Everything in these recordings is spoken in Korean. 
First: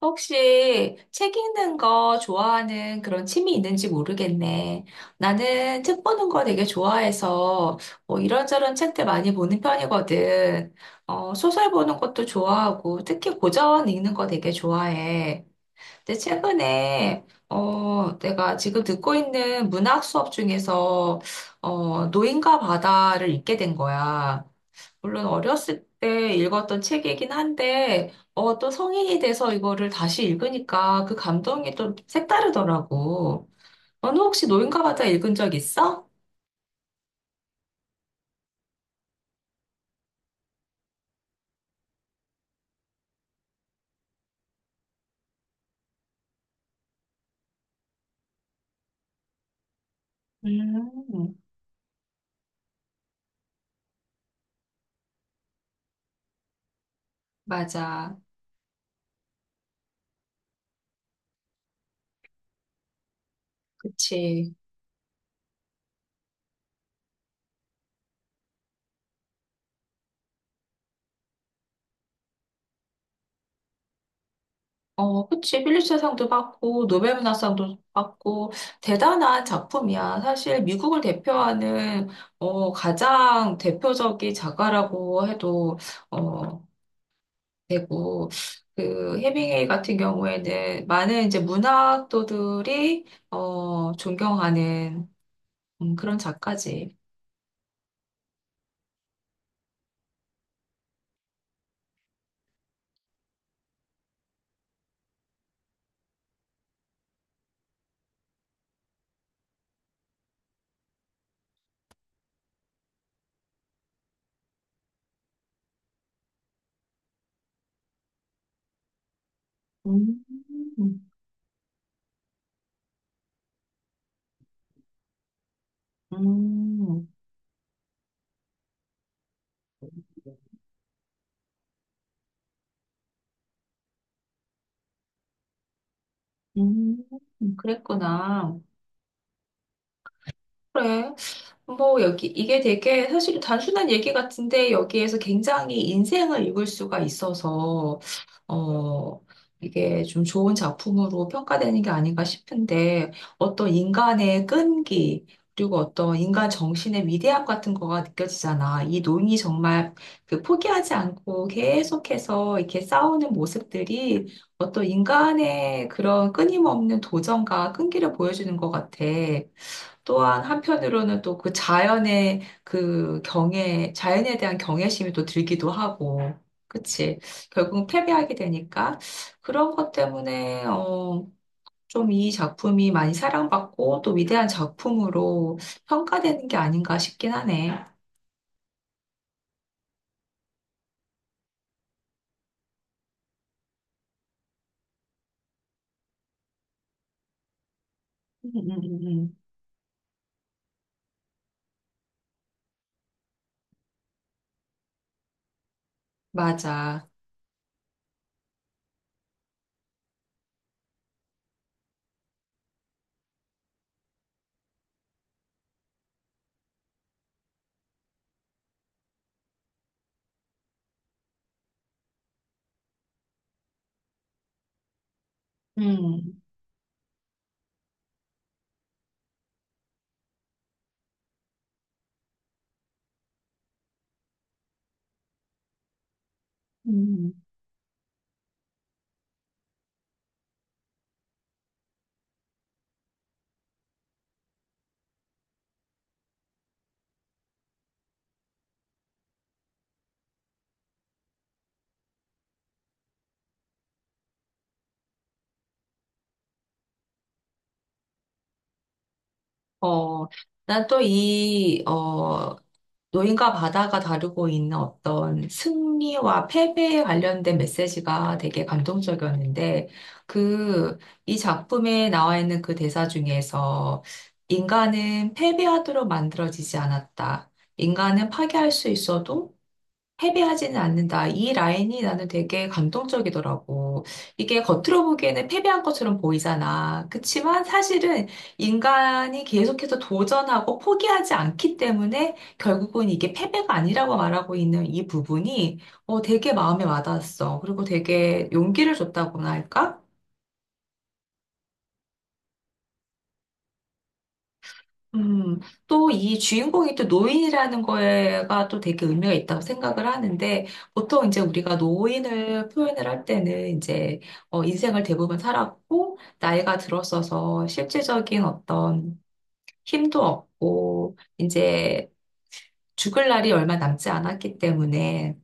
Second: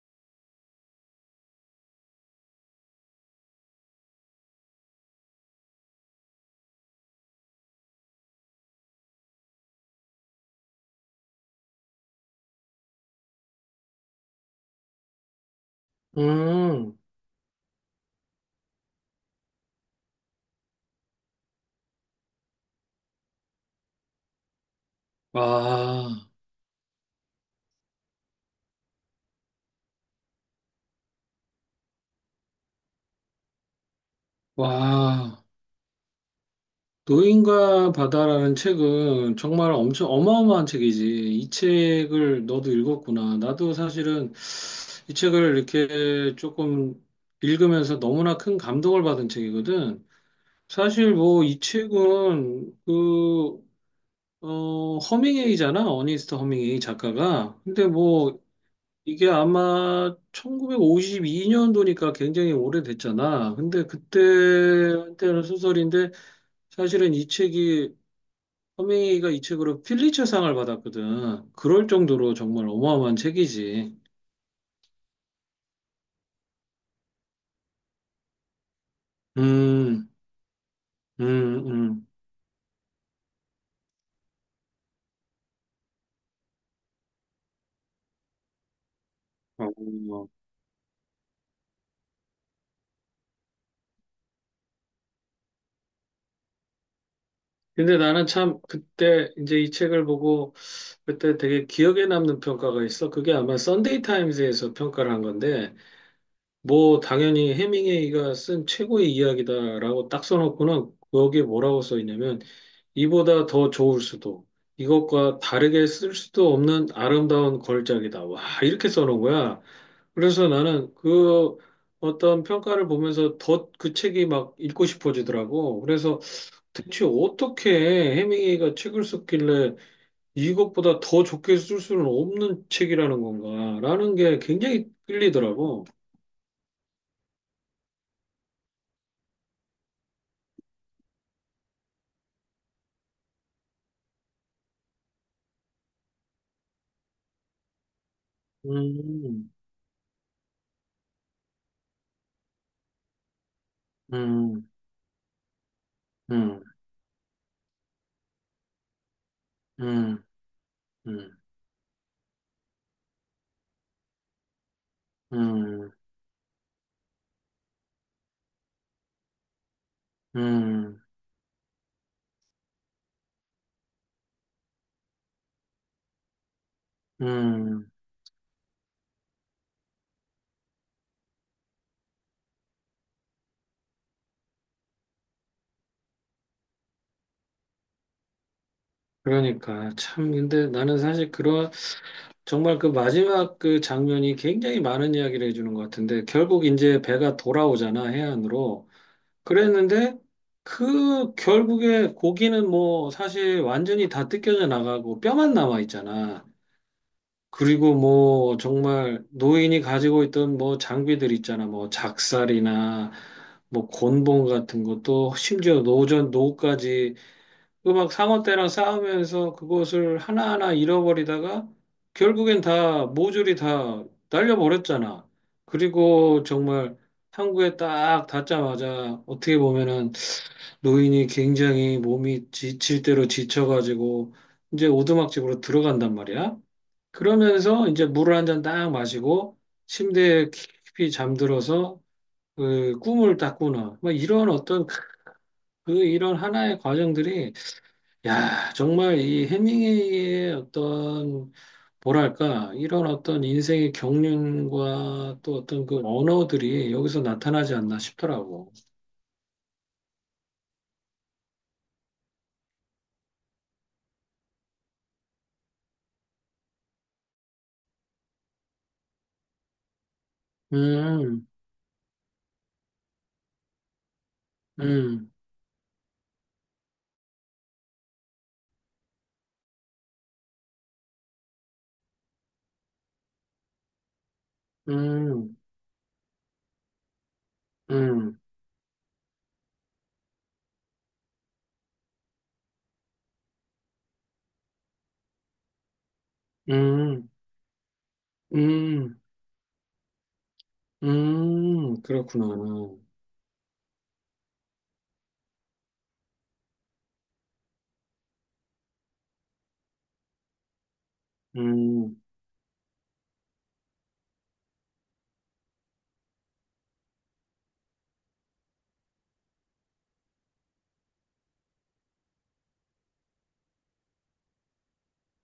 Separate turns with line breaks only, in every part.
혹시 책 읽는 거 좋아하는 그런 취미 있는지 모르겠네. 나는 책 보는 거 되게 좋아해서 뭐 이런저런 책들 많이 보는 편이거든. 소설 보는 것도 좋아하고 특히 고전 읽는 거 되게 좋아해. 근데
음.
최근에 내가 지금 듣고 있는 문학 수업 중에서 노인과 바다를 읽게 된 거야. 물론 어렸을
와.
때 읽었던 책이긴 한데, 또 성인이 돼서 이거를 다시 읽으니까 그 감동이 또 색다르더라고. 너는 혹시 노인과 바다 읽은
와.
적 있어?
노인과 바다라는 책은 정말 엄청 어마어마한 책이지. 이 책을 너도 읽었구나. 나도 사실은 이 책을 이렇게 조금 읽으면서 너무나 큰 감동을 받은 책이거든. 사실
음,
뭐 이 책은 허밍웨이잖아. 어니스트 허밍웨이 작가가. 근데
맞아.
뭐 이게 아마 1952년도니까 굉장히 오래됐잖아. 근데 그때
그치.
한때는 소설인데 사실은 이 책이 허밍웨이가 이 책으로 필리처상을 받았거든. 그럴 정도로 정말 어마어마한 책이지.
그치. 필리처상도 받고, 노벨문학상도 받고, 대단한
음.
작품이야. 사실 미국을
음. 음.
대표하는, 가장 대표적인 작가라고 해도, 어, 되고 그 헤밍웨이 같은
어.
경우에는 많은 이제 문학도들이 존경하는 그런 작가지.
근데 나는 참 그때 이제 이 책을 보고 그때 되게 기억에 남는 평가가 있어. 그게 아마 썬데이 타임즈에서 평가를 한 건데 뭐 당연히 해밍웨이가 쓴 최고의 이야기다라고 딱 써놓고는 거기에 뭐라고 써 있냐면 이보다 더 좋을 수도 이것과 다르게 쓸 수도 없는 아름다운 걸작이다. 와 이렇게 써놓은 거야.
음,
그래서 나는 그 어떤 평가를 보면서 더 그 책이 막 읽고 싶어지더라고. 그래서 대체
음,
어떻게 해밍웨이가 책을 썼길래 이것보다 더 좋게 쓸 수는 없는 책이라는 건가라는 게 굉장히 끌리더라고.
음, 그랬구나. 그래. 뭐, 여기, 이게 되게 사실 단순한 얘기 같은데, 여기에서 굉장히 인생을 읽을 수가 있어서, 어,
음.
이게 좀 좋은 작품으로 평가되는 게 아닌가 싶은데, 어떤 인간의
음.
끈기, 그리고 어떤 인간
음.
정신의 위대함 같은 거가 느껴지잖아. 이 논이 정말
음.
그 포기하지
음.
않고 계속해서 이렇게 싸우는 모습들이 어떤 인간의
음.
그런 끊임없는 도전과 끈기를 보여주는 것 같아. 또한
음.
한편으로는 또 그 자연의 그 경애, 자연에 대한 경외심이 또 들기도 하고, 그치? 결국은
음.
패배하게 되니까 그런 것 때문에, 좀 이 작품이 많이 사랑받고 또 위대한 작품으로 평가되는 게 아닌가 싶긴 하네.
그러니까 참 근데 나는 사실 그런 정말 그 마지막 그 장면이 굉장히 많은 이야기를 해주는 것 같은데 결국 이제 배가 돌아오잖아
음, 음,
해안으로
음, 음.
그랬는데 그 결국에 고기는 뭐 사실 완전히 다 뜯겨져 나가고 뼈만 남아 있잖아.
맞아.
그리고 뭐 정말 노인이 가지고 있던 뭐 장비들 있잖아. 뭐 작살이나 뭐 곤봉 같은 것도 심지어 노전 노까지 음악 상어떼랑 싸우면서 그것을 하나하나 잃어버리다가 결국엔 다 모조리 다 날려버렸잖아.
음.
그리고 정말 항구에 딱 닿자마자 어떻게 보면은 노인이 굉장히 몸이 지칠 대로 지쳐가지고 이제 오두막집으로 들어간단 말이야.
음.
그러면서 이제 물을 한 잔 딱 마시고 침대에 깊이 잠들어서 그 꿈을 딱 꾸는 뭐 이런 어떤 그 이런 하나의 과정들이 야 정말 이 해밍웨이의 어떤 뭐랄까 이런 어떤 인생의 경륜과 또 어떤 그 언어들이 여기서 나타나지 않나 싶더라고.
어, 난 또 노인과 바다가 다루고 있는 어떤 승리와 패배에 관련된 메시지가 되게 감동적이었는데, 그, 이
음.
작품에 나와 있는 그 대사 중에서,
음.
인간은 패배하도록 만들어지지 않았다. 인간은 파괴할 수 있어도 패배하지는 않는다. 이 라인이 나는 되게 감동적이더라고. 이게 겉으로 보기에는
음.
패배한 것처럼 보이잖아. 그치만 사실은
음.
인간이 계속해서 도전하고 포기하지 않기 때문에 결국은 이게 패배가 아니라고 말하고 있는 이 부분이 되게 마음에
음.
와닿았어. 그리고 되게 용기를
음.
줬다고나 할까?
음. 그렇구나.
음, 또 이 주인공이 또 노인이라는 거에가 또 되게 의미가 있다고 생각을 하는데, 보통 이제 우리가
음.
노인을 표현을 할 때는 이제, 인생을 대부분 살았고, 나이가 들었어서 실질적인 어떤 힘도 없고, 이제 죽을 날이 얼마 남지 않았기 때문에,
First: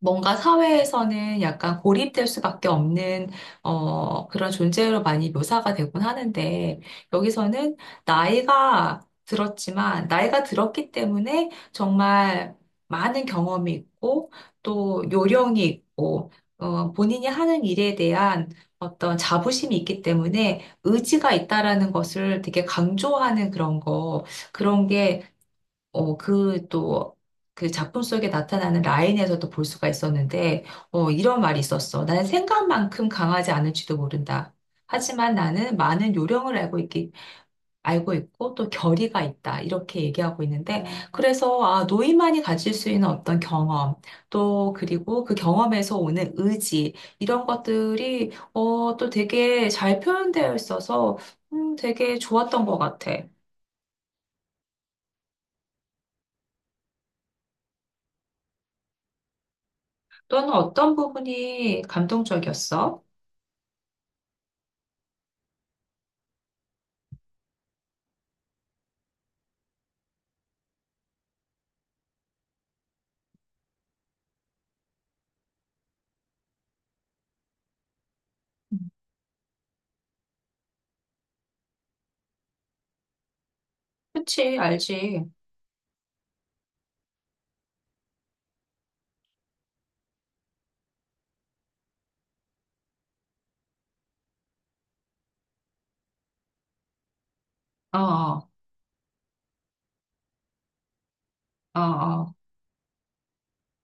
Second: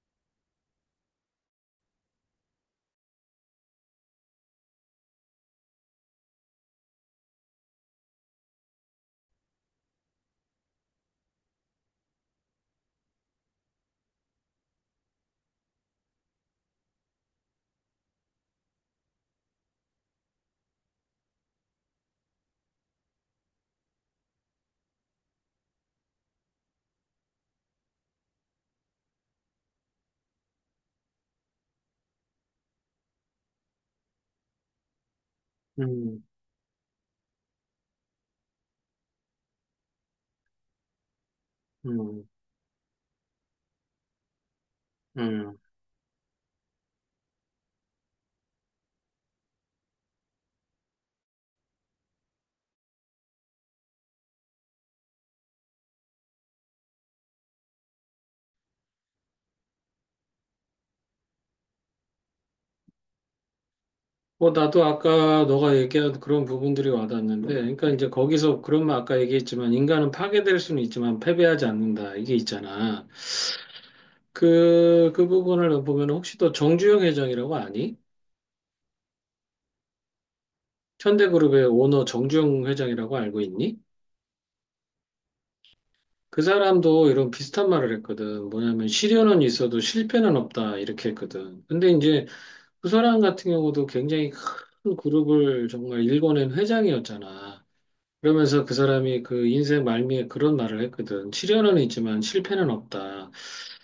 뭔가 사회에서는 약간 고립될 수밖에 없는 그런 존재로 많이 묘사가 되곤 하는데 여기서는 나이가 들었지만 나이가 들었기 때문에 정말 많은 경험이 있고 또 요령이 있고 본인이 하는 일에 대한 어떤 자부심이 있기 때문에 의지가 있다라는 것을 되게 강조하는 그런 게 어, 그 또, 그 작품 속에 나타나는 라인에서도 볼 수가 있었는데, 이런 말이 있었어. 나는 생각만큼 강하지 않을지도 모른다. 하지만 나는 많은
음.
요령을 알고 있고 또 결의가 있다. 이렇게 얘기하고 있는데, 그래서, 아,
음.
노인만이 가질 수 있는 어떤 경험, 또, 그리고 그
음.
경험에서 오는 의지, 이런 것들이, 또 되게 잘 표현되어 있어서, 되게 좋았던 것 같아. 너는 어떤 부분이 감동적이었어?
뭐 나도 아까 너가 얘기한 그런 부분들이 와닿는데, 그러니까 이제 거기서 그런 말 아까 얘기했지만 인간은 파괴될 수는 있지만 패배하지 않는다 이게 있잖아. 그 부분을 보면 혹시 또 정주영 회장이라고 아니? 현대그룹의 오너 정주영 회장이라고 알고 있니?
그치, 알지.
그 사람도 이런 비슷한 말을 했거든. 뭐냐면 시련은 있어도 실패는 없다 이렇게 했거든. 근데 이제 그 사람 같은 경우도 굉장히 큰 그룹을 정말 일궈낸 회장이었잖아.
어, 어,
그러면서 그 사람이 그 인생 말미에 그런 말을 했거든. 시련은
어.
있지만
어.
실패는 없다.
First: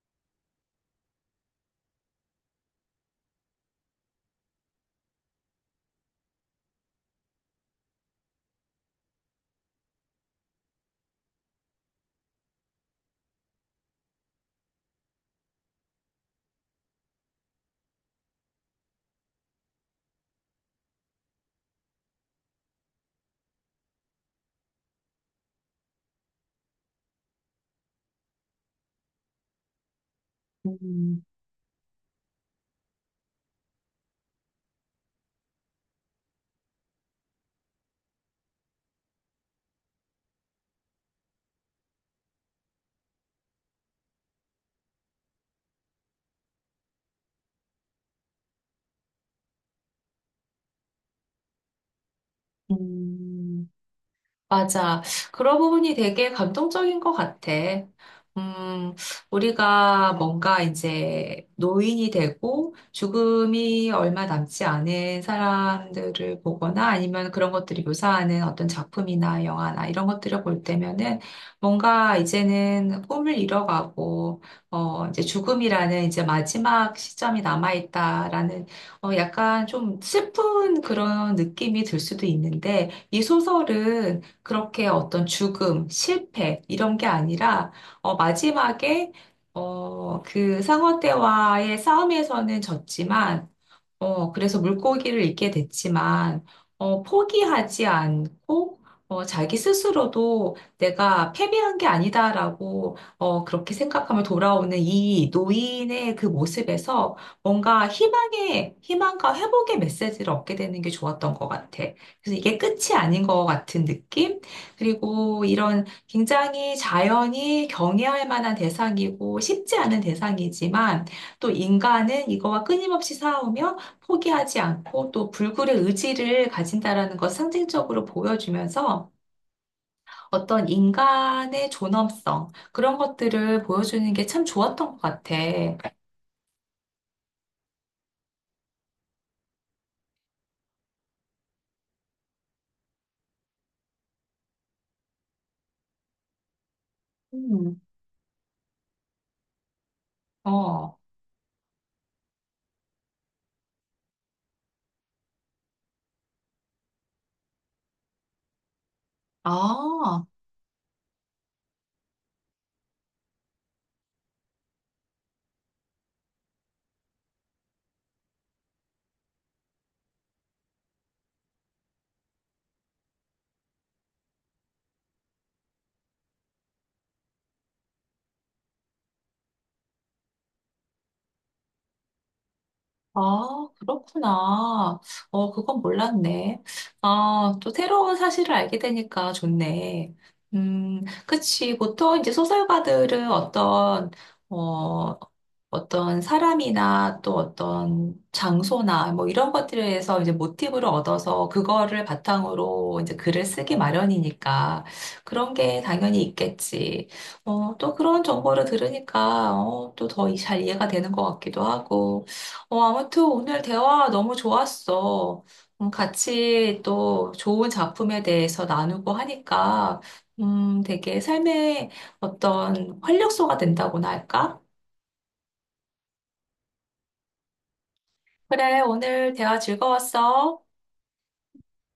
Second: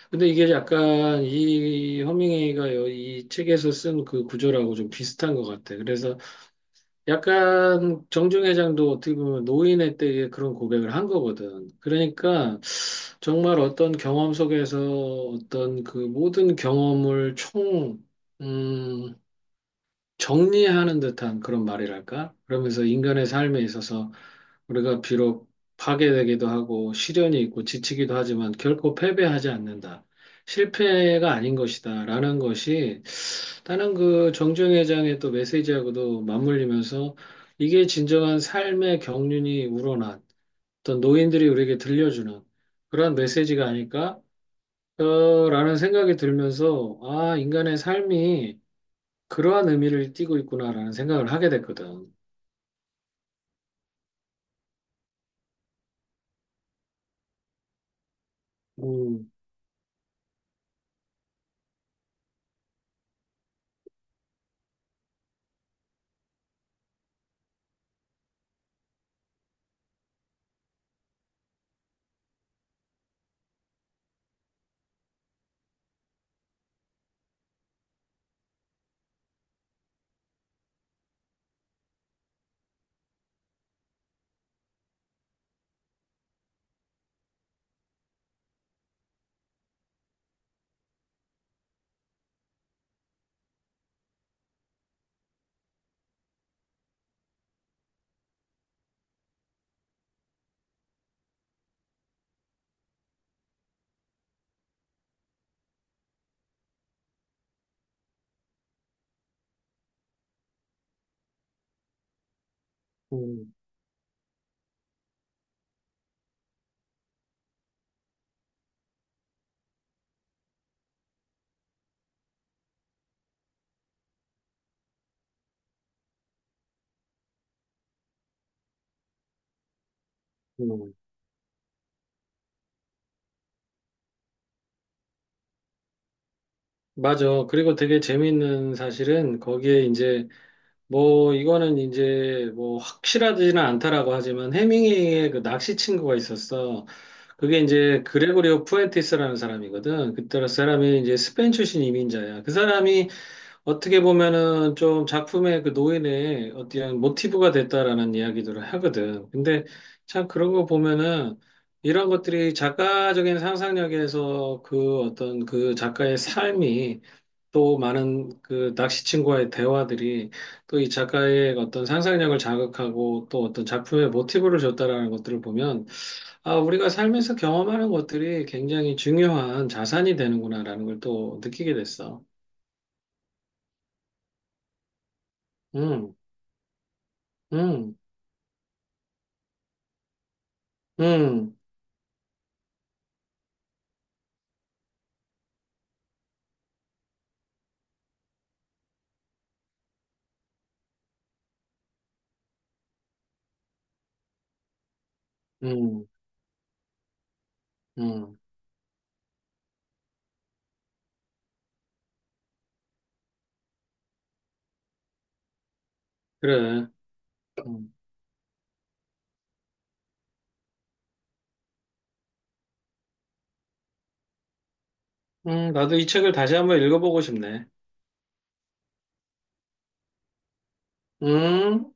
근데 이게 약간 이 허밍웨이가 이 책에서 쓴 그 구조라고 좀 비슷한 것 같아. 그래서 약간 정중 회장도 어떻게 보면 노인의 때에 그런 고백을 한 거거든. 그러니까 정말 어떤 경험 속에서 어떤 그 모든 경험을 총, 음, 정리하는 듯한 그런 말이랄까? 그러면서 인간의 삶에 있어서 우리가 비록 파괴되기도 하고 시련이 있고 지치기도 하지만 결코 패배하지 않는다.
음,
실패가 아닌 것이다. 라는 것이 다른 그 정주영 회장의 또 메시지하고도 맞물리면서 이게 진정한 삶의 경륜이 우러난 어떤 노인들이 우리에게 들려주는 그런 메시지가 아닐까? 라는 생각이 들면서 아, 인간의 삶이 그러한 의미를 띠고 있구나라는 생각을 하게 됐거든.
음. 맞아. 그런 부분이 되게 감동적인 것 같아. 음,
음.
우리가 뭔가 이제 노인이 되고 죽음이 얼마 남지 않은 사람들을 보거나 아니면 그런 것들이 묘사하는 어떤 작품이나 영화나 이런 것들을 볼 때면은 뭔가 이제는 꿈을 잃어가고, 이제 죽음이라는 이제 마지막 시점이 남아있다라는 약간 좀 슬픈 그런 느낌이 들 수도 있는데 이 소설은 그렇게 어떤 죽음, 실패, 이런 게 아니라, 마지막에, 그 상어 떼와의 싸움에서는 졌지만, 그래서 물고기를 잊게 됐지만, 포기하지 않고, 자기 스스로도 내가 패배한 게 아니다라고, 그렇게 생각하며 돌아오는 이 노인의 그 모습에서 뭔가 희망과 회복의 메시지를 얻게 되는 게 좋았던 것 같아. 그래서 이게 끝이 아닌 것
음.
같은 느낌? 그리고 이런 굉장히 자연이 경외할 만한 대상이고 쉽지 않은 대상이지만 또 인간은 이거와 끊임없이 싸우며 포기하지 않고 또 불굴의 의지를 가진다라는 것 상징적으로 보여주면서 어떤
음.
인간의 존엄성 그런 것들을 보여주는 게 참 좋았던 것 같아.
맞아. 그리고 되게 재미있는 사실은 거기에 이제 뭐 이거는 이제 뭐 확실하지는 않다라고 하지만 해밍웨이의 그 낚시 친구가 있었어. 그게
음.
이제 그레고리오 푸엔티스라는 사람이거든. 그때
어.
사람이 이제 스페인 출신 이민자야. 그 사람이 어떻게 보면은 좀 작품의 그 노인의 어떤 모티브가 됐다라는 이야기들을 하거든. 근데
아,
참 그런 거 보면은 이런 것들이 작가적인 상상력에서 그 어떤 그 작가의 삶이 또 많은 그 낚시친구와의 대화들이 또 이 작가의 어떤 상상력을 자극하고 또 어떤 작품의 모티브를 줬다라는 것들을 보면 아, 우리가 삶에서 경험하는 것들이 굉장히 중요한 자산이 되는구나라는 걸 또 느끼게 됐어.
아, 그렇구나. 그건
음.
몰랐네. 아, 또
음.
새로운 사실을 알게 되니까 좋네.
음.
그치. 보통 이제 소설가들은 어, 어떤 사람이나 또 어떤 장소나 뭐 이런 것들에서 이제 모티브를 얻어서 그거를 바탕으로 이제 글을 쓰기 마련이니까 그런 게
음.
당연히 있겠지. 또 그런
음.
정보를 들으니까 또 더 잘 이해가 되는 것 같기도 하고. 아무튼 오늘 대화 너무 좋았어. 같이
그래.
또 좋은
음.
작품에 대해서 나누고 하니까 되게 삶의 어떤 활력소가 된다고나 할까?
음. 나도 이 책을 다시 한번 읽어보고 싶네.
그래, 오늘 대화 즐거웠어.
음.